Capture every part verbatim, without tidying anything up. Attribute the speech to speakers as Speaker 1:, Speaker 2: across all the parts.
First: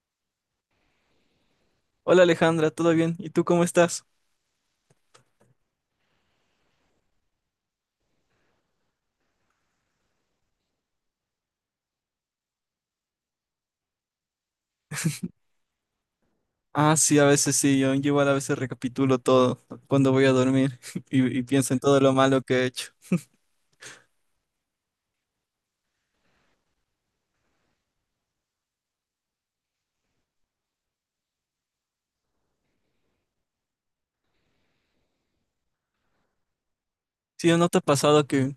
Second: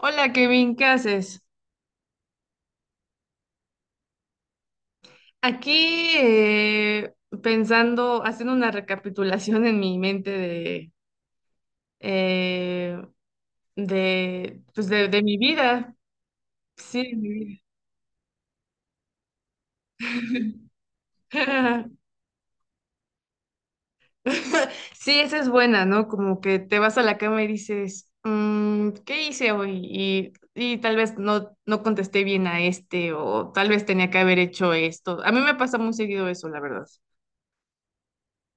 Speaker 1: Hola Kevin, ¿qué haces?
Speaker 2: Hola Alejandra, ¿todo bien? ¿Y tú cómo estás?
Speaker 1: Aquí eh, pensando, haciendo una recapitulación en mi mente de, eh, de, pues de, de mi vida.
Speaker 2: Ah,
Speaker 1: Sí, de
Speaker 2: sí, a veces
Speaker 1: mi
Speaker 2: sí, yo igual a veces recapitulo todo cuando voy a dormir y, y pienso en
Speaker 1: vida.
Speaker 2: todo lo malo que he hecho.
Speaker 1: Sí, esa es buena, ¿no? Como que te vas a la cama y dices, "Mm, ¿qué hice hoy? Y, y tal vez no, no contesté bien a este o tal vez tenía que haber hecho esto." A mí me pasa muy seguido eso, la verdad.
Speaker 2: Sí, ¿no te ha pasado que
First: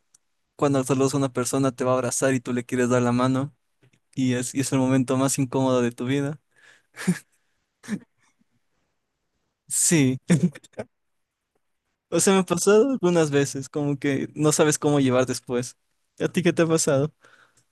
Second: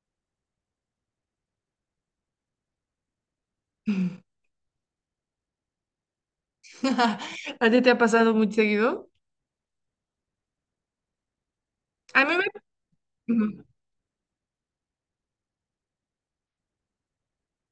Speaker 2: cuando saludas a una persona te va a abrazar y tú le quieres dar la mano y es, y es el momento más incómodo de tu vida?
Speaker 1: ¿A ti te ha pasado muy seguido?
Speaker 2: Sí, o
Speaker 1: A
Speaker 2: sea,
Speaker 1: mí
Speaker 2: me ha
Speaker 1: me.
Speaker 2: pasado algunas
Speaker 1: Ujú.
Speaker 2: veces, como que no sabes cómo llevar después. ¿A ti qué te ha pasado?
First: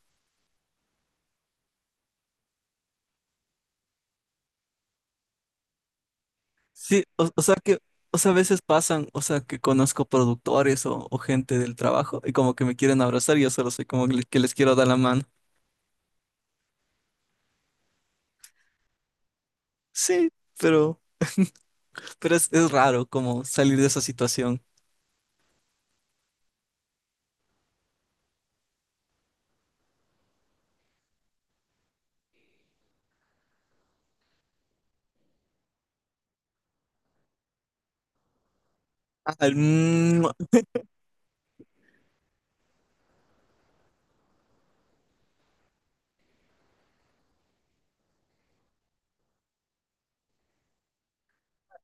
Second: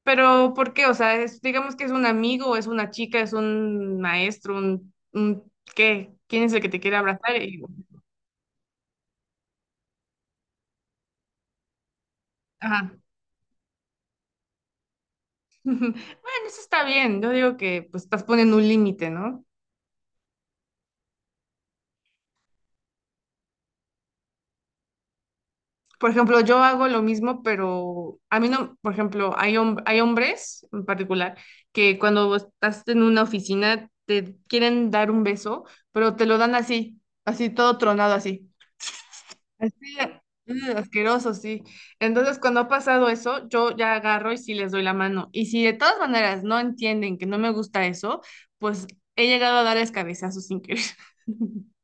Speaker 1: Pero, ¿por qué? O sea, es, digamos que es un amigo, es una chica, es un maestro, un, un ¿qué? ¿Quién es el que te quiere
Speaker 2: Sí, o,
Speaker 1: abrazar?
Speaker 2: o sea
Speaker 1: Y- bueno,
Speaker 2: que, o sea, a veces pasan, o sea, que conozco productores o, o gente del trabajo y como que me
Speaker 1: ajá.
Speaker 2: quieren abrazar y yo solo soy como que les, que les quiero dar la mano.
Speaker 1: Bueno, eso está bien. Yo digo que pues estás poniendo un límite, ¿no?
Speaker 2: Sí, pero, pero es, es raro como salir de esa situación.
Speaker 1: Por ejemplo, yo hago lo mismo, pero a mí no, por ejemplo, hay, hom- hay hombres en particular que cuando estás en una oficina te quieren dar un beso, pero te lo dan así, así todo tronado así.
Speaker 2: Ah, el
Speaker 1: Así,
Speaker 2: mua,
Speaker 1: mm, asqueroso, sí. Entonces, cuando ha pasado eso, yo ya agarro y sí les doy la mano. Y si de todas maneras no entienden que no me gusta eso, pues he llegado a darles cabezazos sin querer.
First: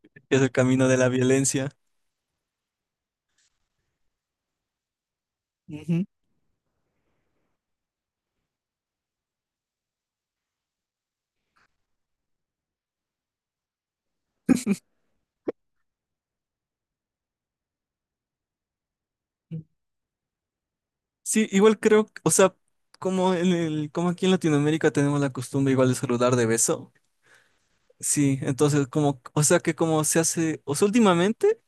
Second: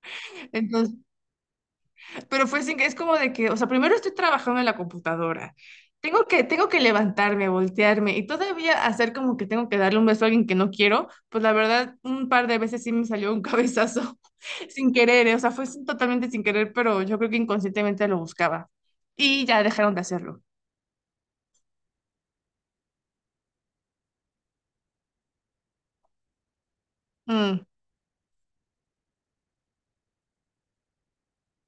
Speaker 2: que es el camino
Speaker 1: Entonces,
Speaker 2: de la violencia.
Speaker 1: pero fue sin que es como de que, o sea, primero estoy trabajando en la computadora. Tengo que, tengo que levantarme, voltearme y todavía hacer como que tengo que darle un beso a alguien que no quiero. Pues la verdad, un par de veces sí me salió un cabezazo sin querer, ¿eh? O sea, fue sin- totalmente sin querer, pero yo creo que inconscientemente lo buscaba. Y ya
Speaker 2: Ujú.
Speaker 1: dejaron de hacerlo.
Speaker 2: Sí, igual creo, que- o sea, como en el, como aquí en Latinoamérica tenemos la costumbre igual de saludar de beso.
Speaker 1: Mm.
Speaker 2: Sí, entonces como, o sea que como se hace, o sea, últimamente,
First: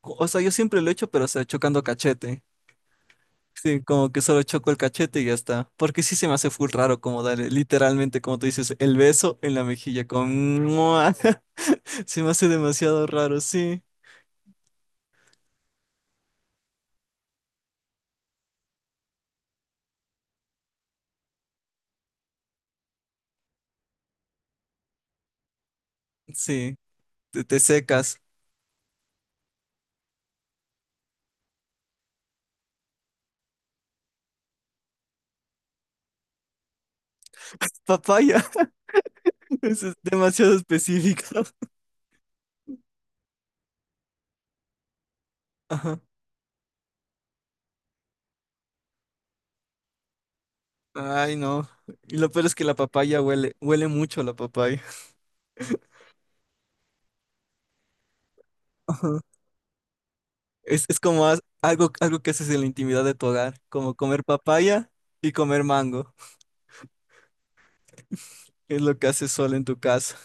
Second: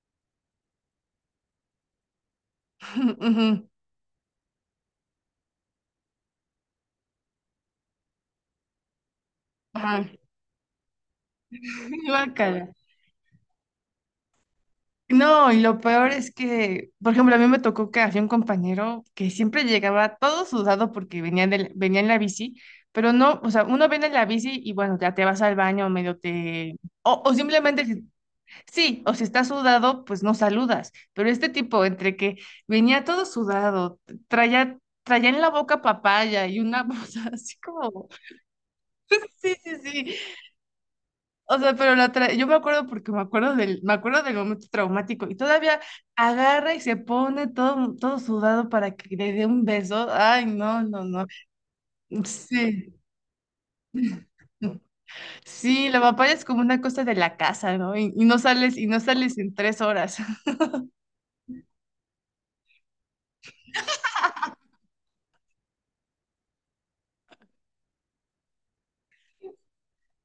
Speaker 2: o sea, yo siempre lo he hecho, pero o sea, chocando cachete.
Speaker 1: Ujú.
Speaker 2: Sí, como que solo choco el cachete y ya está. Porque sí se me hace full raro como darle, literalmente, como tú dices, el beso en la mejilla
Speaker 1: Ajá.
Speaker 2: con ¡mua! Se me hace
Speaker 1: Guácala.
Speaker 2: demasiado raro, sí,
Speaker 1: No, y lo peor es que, por ejemplo, a mí me tocó que había un compañero que siempre llegaba todo sudado porque venía, del- venía en la bici, pero no, o sea, uno viene en la bici y bueno, ya te vas al baño, medio te.
Speaker 2: sí,
Speaker 1: O, o
Speaker 2: te, te
Speaker 1: simplemente, si-
Speaker 2: secas.
Speaker 1: sí, o si estás sudado, pues no saludas, pero este tipo, entre que venía todo sudado, traía, traía en la boca papaya y una cosa así como,
Speaker 2: Papaya,
Speaker 1: sí, sí,
Speaker 2: eso es
Speaker 1: sí,
Speaker 2: demasiado específico.
Speaker 1: o sea, pero la tra- yo me acuerdo porque me acuerdo del, me acuerdo del momento traumático y todavía
Speaker 2: Ajá.
Speaker 1: agarra y se pone todo, todo sudado para que le dé un beso. Ay, no, no, no.
Speaker 2: Ay, no. Y lo peor es que la
Speaker 1: Sí,
Speaker 2: papaya huele, huele mucho la papaya.
Speaker 1: sí, la papaya es como una cosa de la casa, ¿no? Y, y no sales, y no
Speaker 2: Ajá.
Speaker 1: sales en tres horas.
Speaker 2: Es, es como haz- algo, algo que haces en la intimidad de tu hogar, como comer papaya y comer mango. Es lo que haces solo en tu casa.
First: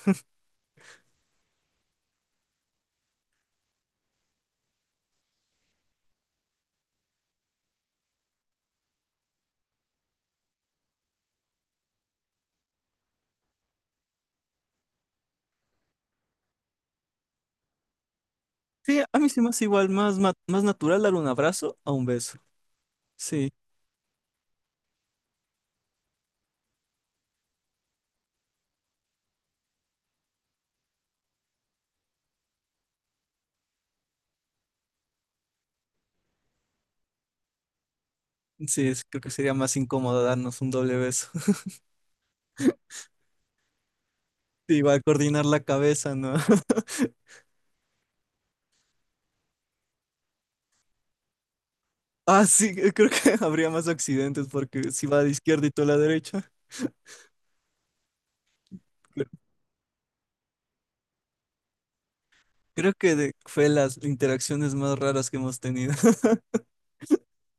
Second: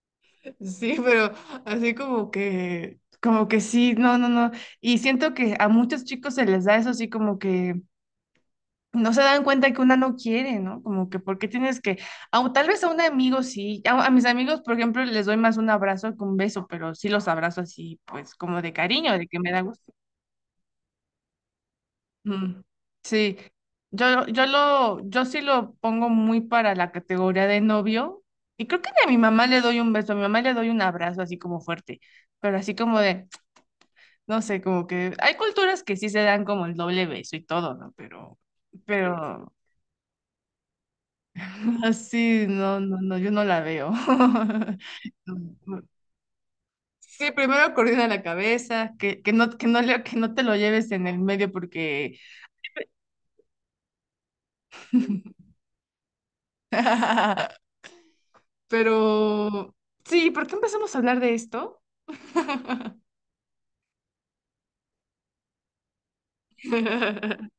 Speaker 1: Sí, pero así como que, como que sí, no, no, no. Y siento que a muchos chicos se les da eso así como que no se dan cuenta que una no quiere, ¿no? Como que, ¿por qué tienes que, au- tal vez a un amigo sí, a, a mis amigos, por ejemplo, les doy más un abrazo que un beso, pero sí los abrazo así, pues como de
Speaker 2: Sí,
Speaker 1: cariño,
Speaker 2: a
Speaker 1: de
Speaker 2: mí
Speaker 1: que
Speaker 2: se me
Speaker 1: me da
Speaker 2: hace igual
Speaker 1: gusto.
Speaker 2: más, ma- más natural dar un abrazo a un beso.
Speaker 1: Mm, sí,
Speaker 2: Sí,
Speaker 1: yo, yo lo, yo sí lo pongo muy para la categoría de novio, y creo que ni a mi mamá le doy un beso, a mi mamá le doy un abrazo así como fuerte, pero así como de, no sé, como que hay culturas que sí se dan como el doble beso y todo, ¿no? Pero,
Speaker 2: sí, es- creo que
Speaker 1: pero...
Speaker 2: sería más incómodo darnos un doble beso.
Speaker 1: Así, no, no, no, yo no la veo.
Speaker 2: Sí, va a coordinar la cabeza, ¿no?
Speaker 1: Sí, primero coordina la cabeza, que, que no, que no, le- que no te lo lleves en el medio porque.
Speaker 2: Ah, sí, eh, creo que habría más accidentes porque si va a la izquierda y tú a la derecha.
Speaker 1: Pero
Speaker 2: Creo
Speaker 1: sí, ¿por qué empezamos a hablar de esto?
Speaker 2: creo que de- fue las interacciones más raras que hemos tenido.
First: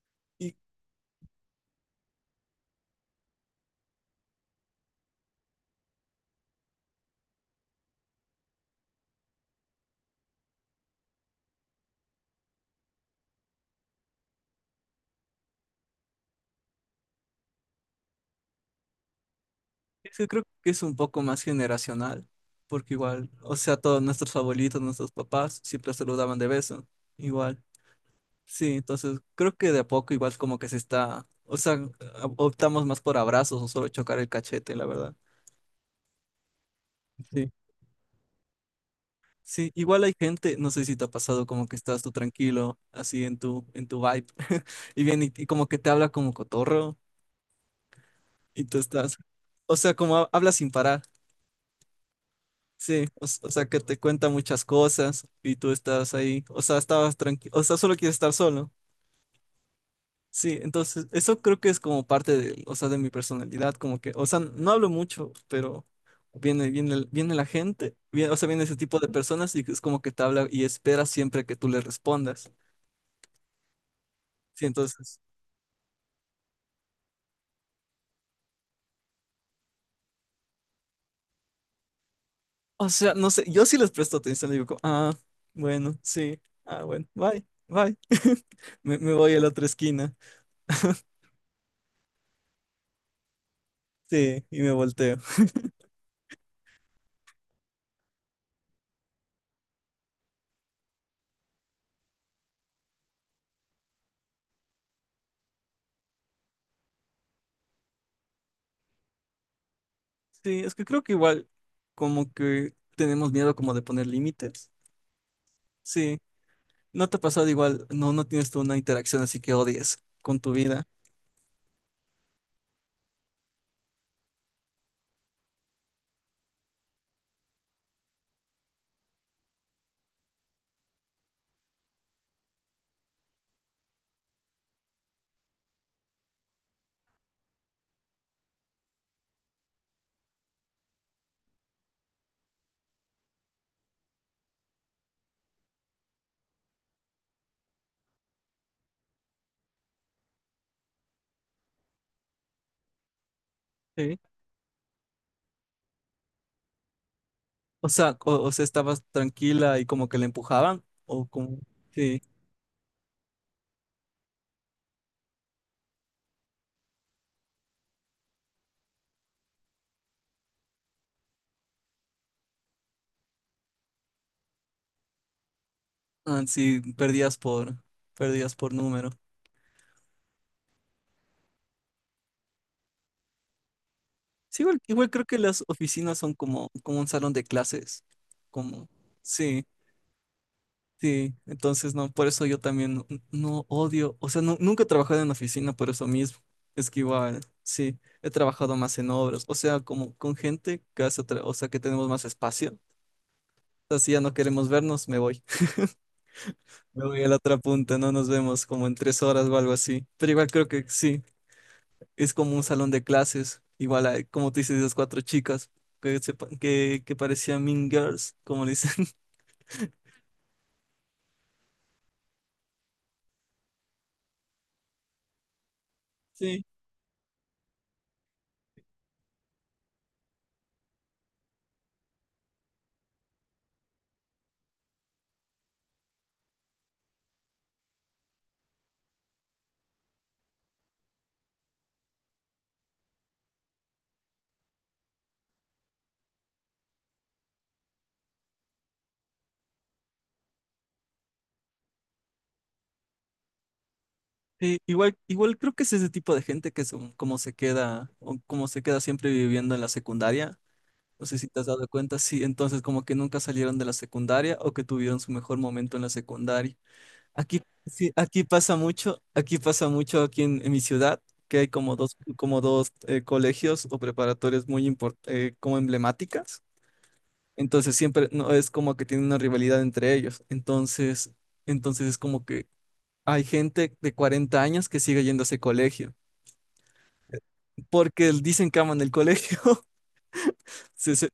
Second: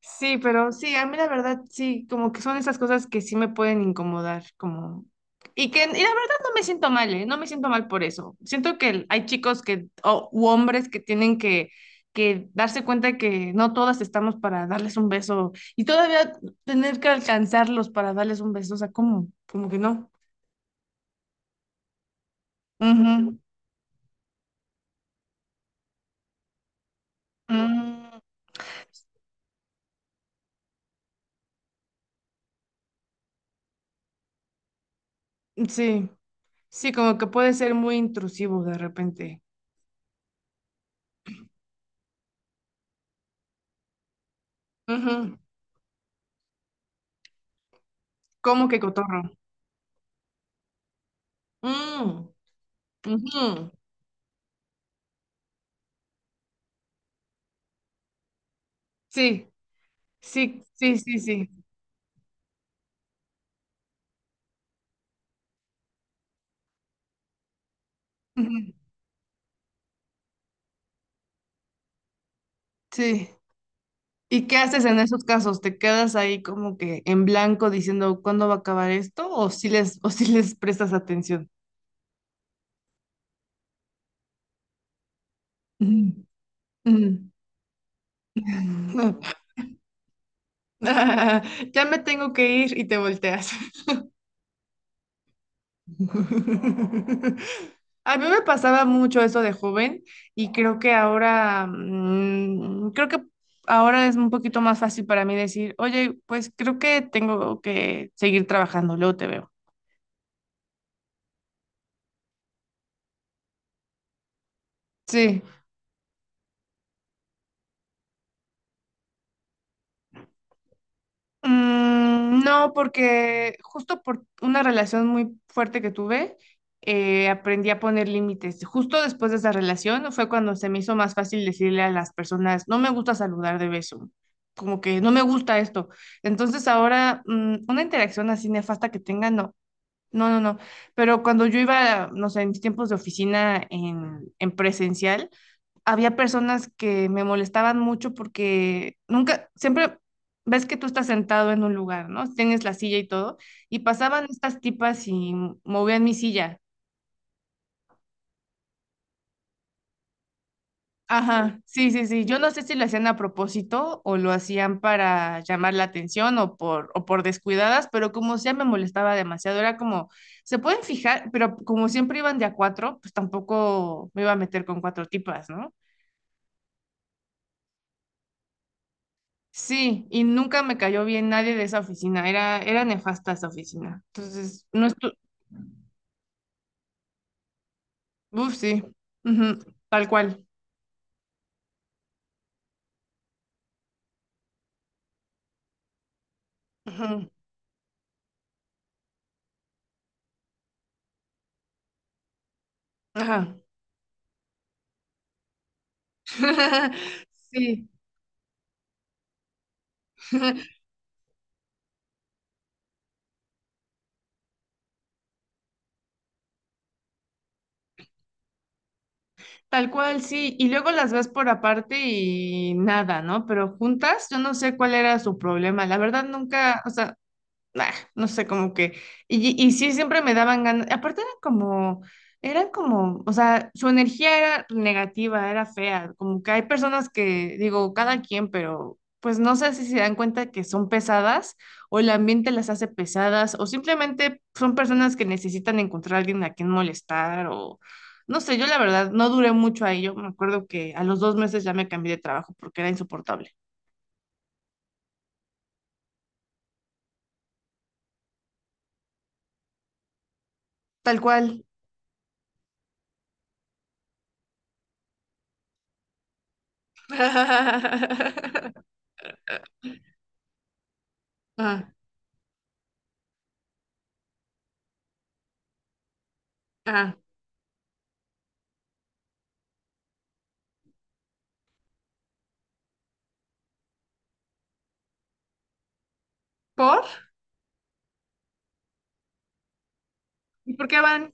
Speaker 1: Sí,
Speaker 2: Y
Speaker 1: pero sí, a mí la verdad sí, como que son esas cosas que sí me pueden incomodar, como. Y que, y la verdad no me siento mal, ¿eh? No me siento mal por eso. Siento que hay chicos que, o u hombres que tienen que, que darse cuenta que no todas estamos para darles un beso y todavía tener que alcanzarlos para darles un beso, o sea, ¿cómo? Como que no.
Speaker 2: es que creo que es un poco más generacional, porque igual,
Speaker 1: Ujú.
Speaker 2: o sea, todos nuestros abuelitos, nuestros papás siempre saludaban de beso, igual.
Speaker 1: Mm,
Speaker 2: Sí, entonces creo que de a poco igual como que se está, o sea, a- optamos más por abrazos o solo chocar el cachete, la verdad.
Speaker 1: sí, sí, como que
Speaker 2: Sí.
Speaker 1: puede ser muy intrusivo de repente.
Speaker 2: Sí, igual hay gente, no sé si te ha pasado como que estás tú tranquilo, así en tu, en tu vibe, y viene
Speaker 1: Ujú.
Speaker 2: y, y como que te habla como cotorro, y
Speaker 1: Como que
Speaker 2: tú estás,
Speaker 1: cotorro.
Speaker 2: o sea, como ha- habla sin parar,
Speaker 1: Mm,
Speaker 2: sí, o, s- o sea,
Speaker 1: ujú.
Speaker 2: que te cuenta muchas cosas, y tú estás ahí, o sea, estabas tranquilo, o sea, solo quieres estar solo.
Speaker 1: Sí,
Speaker 2: Sí,
Speaker 1: sí, sí,
Speaker 2: entonces
Speaker 1: sí,
Speaker 2: eso
Speaker 1: sí.
Speaker 2: creo que es como parte de, o sea, de mi personalidad, como que, o sea, no hablo mucho, pero viene, viene, el- viene la gente, viene- o sea, viene
Speaker 1: Ujú.
Speaker 2: ese tipo de personas y es como que te habla y espera siempre que tú le respondas.
Speaker 1: Sí. ¿Y qué
Speaker 2: Sí,
Speaker 1: haces en
Speaker 2: entonces,
Speaker 1: esos casos? ¿Te quedas ahí como que en blanco diciendo cuándo va a acabar esto? ¿O si les, o si les prestas atención?
Speaker 2: o sea, no sé, yo sí les presto atención, digo, como, ah, bueno,
Speaker 1: Ujú,
Speaker 2: sí, ah, bueno,
Speaker 1: ujú.
Speaker 2: bye, bye. Me, me voy a la otra esquina,
Speaker 1: Ya me tengo que ir y te volteas.
Speaker 2: sí, y me volteo.
Speaker 1: A mí me pasaba mucho eso de joven y creo que ahora, mm, creo que ahora es un poquito más fácil para mí decir, oye, pues creo que tengo que seguir trabajando, luego te veo.
Speaker 2: Sí, es que creo que igual como que tenemos miedo como de poner límites.
Speaker 1: Sí.
Speaker 2: Sí, ¿no te ha pasado igual? No, no tienes tú una interacción así que odies con tu vida.
Speaker 1: Mm, no, porque justo por una relación muy fuerte que tuve, eh, aprendí a poner límites. Justo después de esa relación fue cuando se me hizo más fácil decirle a las personas, no me gusta saludar de beso, como que no me gusta esto. Entonces ahora, mm, una interacción así nefasta que tenga, no, no, no, no. Pero cuando yo iba, no sé, en mis tiempos de oficina en en presencial, había personas que me molestaban mucho porque nunca, siempre ves que tú estás sentado en un lugar, ¿no? Tienes la silla y todo, y
Speaker 2: Sí.
Speaker 1: pasaban estas tipas y movían mi silla.
Speaker 2: O sea, o, o sea, estabas tranquila y como que le empujaban, o como,
Speaker 1: Ajá, sí, sí,
Speaker 2: sí,
Speaker 1: sí. Yo no sé si lo hacían a propósito o lo hacían para llamar la atención o por, o por descuidadas, pero como sea me molestaba demasiado. Era como, se pueden fijar, pero como siempre iban de a cuatro, pues tampoco me iba a meter con cuatro tipas, ¿no?
Speaker 2: ah, sí, perdías por, perdías por número.
Speaker 1: Sí, y nunca me cayó bien nadie de esa oficina, era, era nefasta esa oficina.
Speaker 2: Sí,
Speaker 1: Entonces,
Speaker 2: igual,
Speaker 1: no
Speaker 2: igual
Speaker 1: estu.
Speaker 2: creo que las oficinas son como, como un salón de clases,
Speaker 1: Uf, sí,
Speaker 2: como,
Speaker 1: ujú.
Speaker 2: sí,
Speaker 1: Tal cual.
Speaker 2: sí. Entonces, no, por eso yo también no, no odio, o sea, nu- nunca he trabajado en oficina por eso mismo. Es que
Speaker 1: Ujú.
Speaker 2: igual, sí, he trabajado más en obras, o sea, como con gente que hace, otra- o sea, que tenemos más espacio.
Speaker 1: Ajá.
Speaker 2: Así ya no queremos vernos, me voy. Me voy a la otra
Speaker 1: Sí,
Speaker 2: punta, no nos vemos como en tres horas o algo así. Pero igual creo que sí, es como un salón de clases. Igual, hay, como tú dices, esas cuatro chicas que, se pa- que, que parecían Mean Girls, como le dicen.
Speaker 1: tal cual, sí. Y luego las ves por aparte y nada, ¿no? Pero juntas, yo no sé cuál era su problema. La verdad,
Speaker 2: Sí,
Speaker 1: nunca, o sea, nah, no sé, como que, y, y sí, siempre me daban ganas, aparte eran como, eran como, o sea, su energía era negativa, era fea, como que hay personas que, digo, cada quien, pero pues no sé si se dan cuenta que son pesadas o el ambiente las hace pesadas o simplemente son personas que necesitan encontrar a alguien a quien molestar o. No sé, yo la verdad no duré mucho ahí. Yo me acuerdo que a los dos meses ya me cambié de trabajo porque era insoportable.
Speaker 2: sí, igual, igual creo que es ese tipo de gente que son como se queda, o como se queda siempre viviendo en la secundaria.
Speaker 1: Tal
Speaker 2: No sé si te
Speaker 1: cual.
Speaker 2: has dado cuenta, sí, entonces como que nunca salieron de la secundaria o que tuvieron su mejor momento en la secundaria. Aquí, sí, aquí pasa mucho, aquí pasa mucho aquí en, en mi ciudad, que hay
Speaker 1: Ah,
Speaker 2: como dos, como dos eh, colegios o preparatorias muy import- eh, como emblemáticas.
Speaker 1: ah.
Speaker 2: Entonces siempre no es como que tienen una rivalidad entre ellos. Entonces, entonces es como que hay gente de cuarenta años que sigue yendo a ese colegio,
Speaker 1: ¿Por?
Speaker 2: porque dicen que aman el colegio.
Speaker 1: ¿Y por qué
Speaker 2: Se,
Speaker 1: van?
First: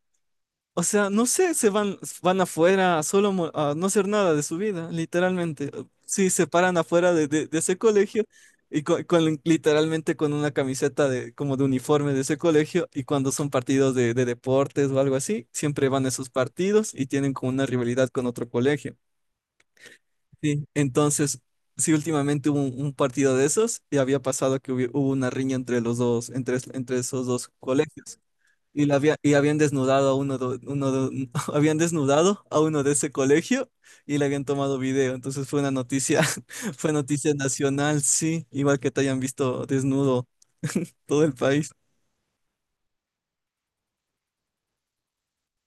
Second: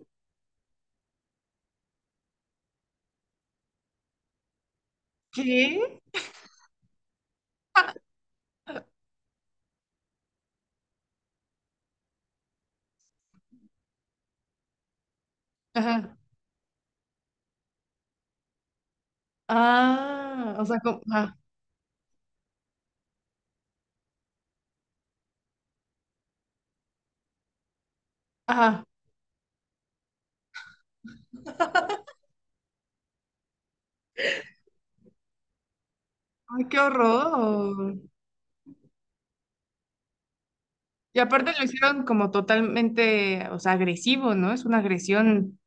Speaker 2: o sea, no sé, se van, van afuera solo mo- a no hacer nada de su vida, literalmente.
Speaker 1: ¿Qué?
Speaker 2: Sí, se paran afuera de, de- de ese
Speaker 1: Ah,
Speaker 2: colegio y
Speaker 1: ah.
Speaker 2: co- con, literalmente con una camiseta de, como de uniforme de ese colegio y cuando son partidos de, de deportes o algo así, siempre van a
Speaker 1: Ajá.
Speaker 2: esos partidos y tienen como una rivalidad con otro colegio.
Speaker 1: Ah, o
Speaker 2: Sí,
Speaker 1: sea, como, ajá,
Speaker 2: entonces, sí, últimamente hubo un, un partido de esos y había pasado que hubi- hubo una riña entre los dos, entre, entre esos dos colegios.
Speaker 1: ajá.
Speaker 2: Y, la había- y habían desnudado a uno de, uno de- habían desnudado a uno de ese colegio y le habían tomado video. Entonces fue una noticia,
Speaker 1: Ay, qué
Speaker 2: fue noticia
Speaker 1: horror.
Speaker 2: nacional, sí, igual que te hayan visto desnudo
Speaker 1: Y
Speaker 2: todo el
Speaker 1: aparte lo
Speaker 2: país.
Speaker 1: hicieron como totalmente, o sea, agresivo, ¿no? Es una agresión.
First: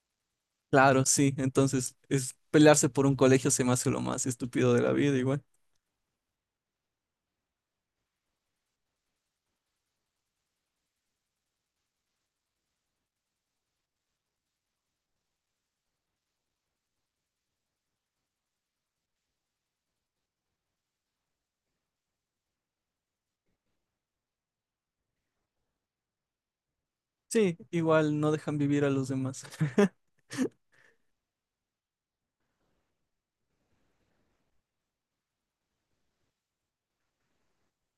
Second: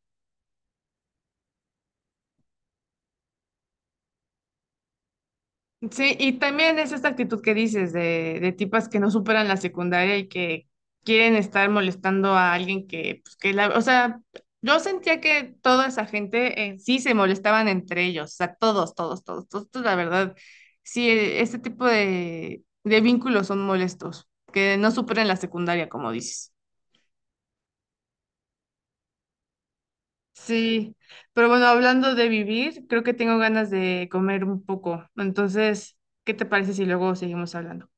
Speaker 2: Claro, sí. Entonces, es pelearse por un colegio se me hace lo más estúpido de la vida, igual.
Speaker 1: Sí, y también es esta actitud que dices de, de tipas que no superan la secundaria y que quieren estar molestando a alguien que, pues, que la, o sea, yo sentía que toda esa gente eh, sí se molestaban entre ellos, o sea, todos, todos, todos, todos, todos, la verdad, sí, eh, este tipo de, de vínculos son molestos, que no superan la secundaria, como dices.
Speaker 2: Sí, igual no dejan vivir a los demás.
Speaker 1: Sí, pero bueno, hablando de vivir, creo que tengo ganas de comer un poco, entonces, ¿qué te parece si luego seguimos hablando?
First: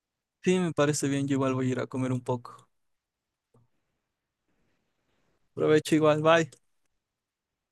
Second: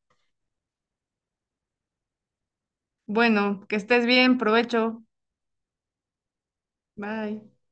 Speaker 2: Sí, me parece bien, yo igual voy a ir a comer un poco.
Speaker 1: Bueno, que estés bien, provecho.
Speaker 2: Provecho igual, bye.
Speaker 1: Bye.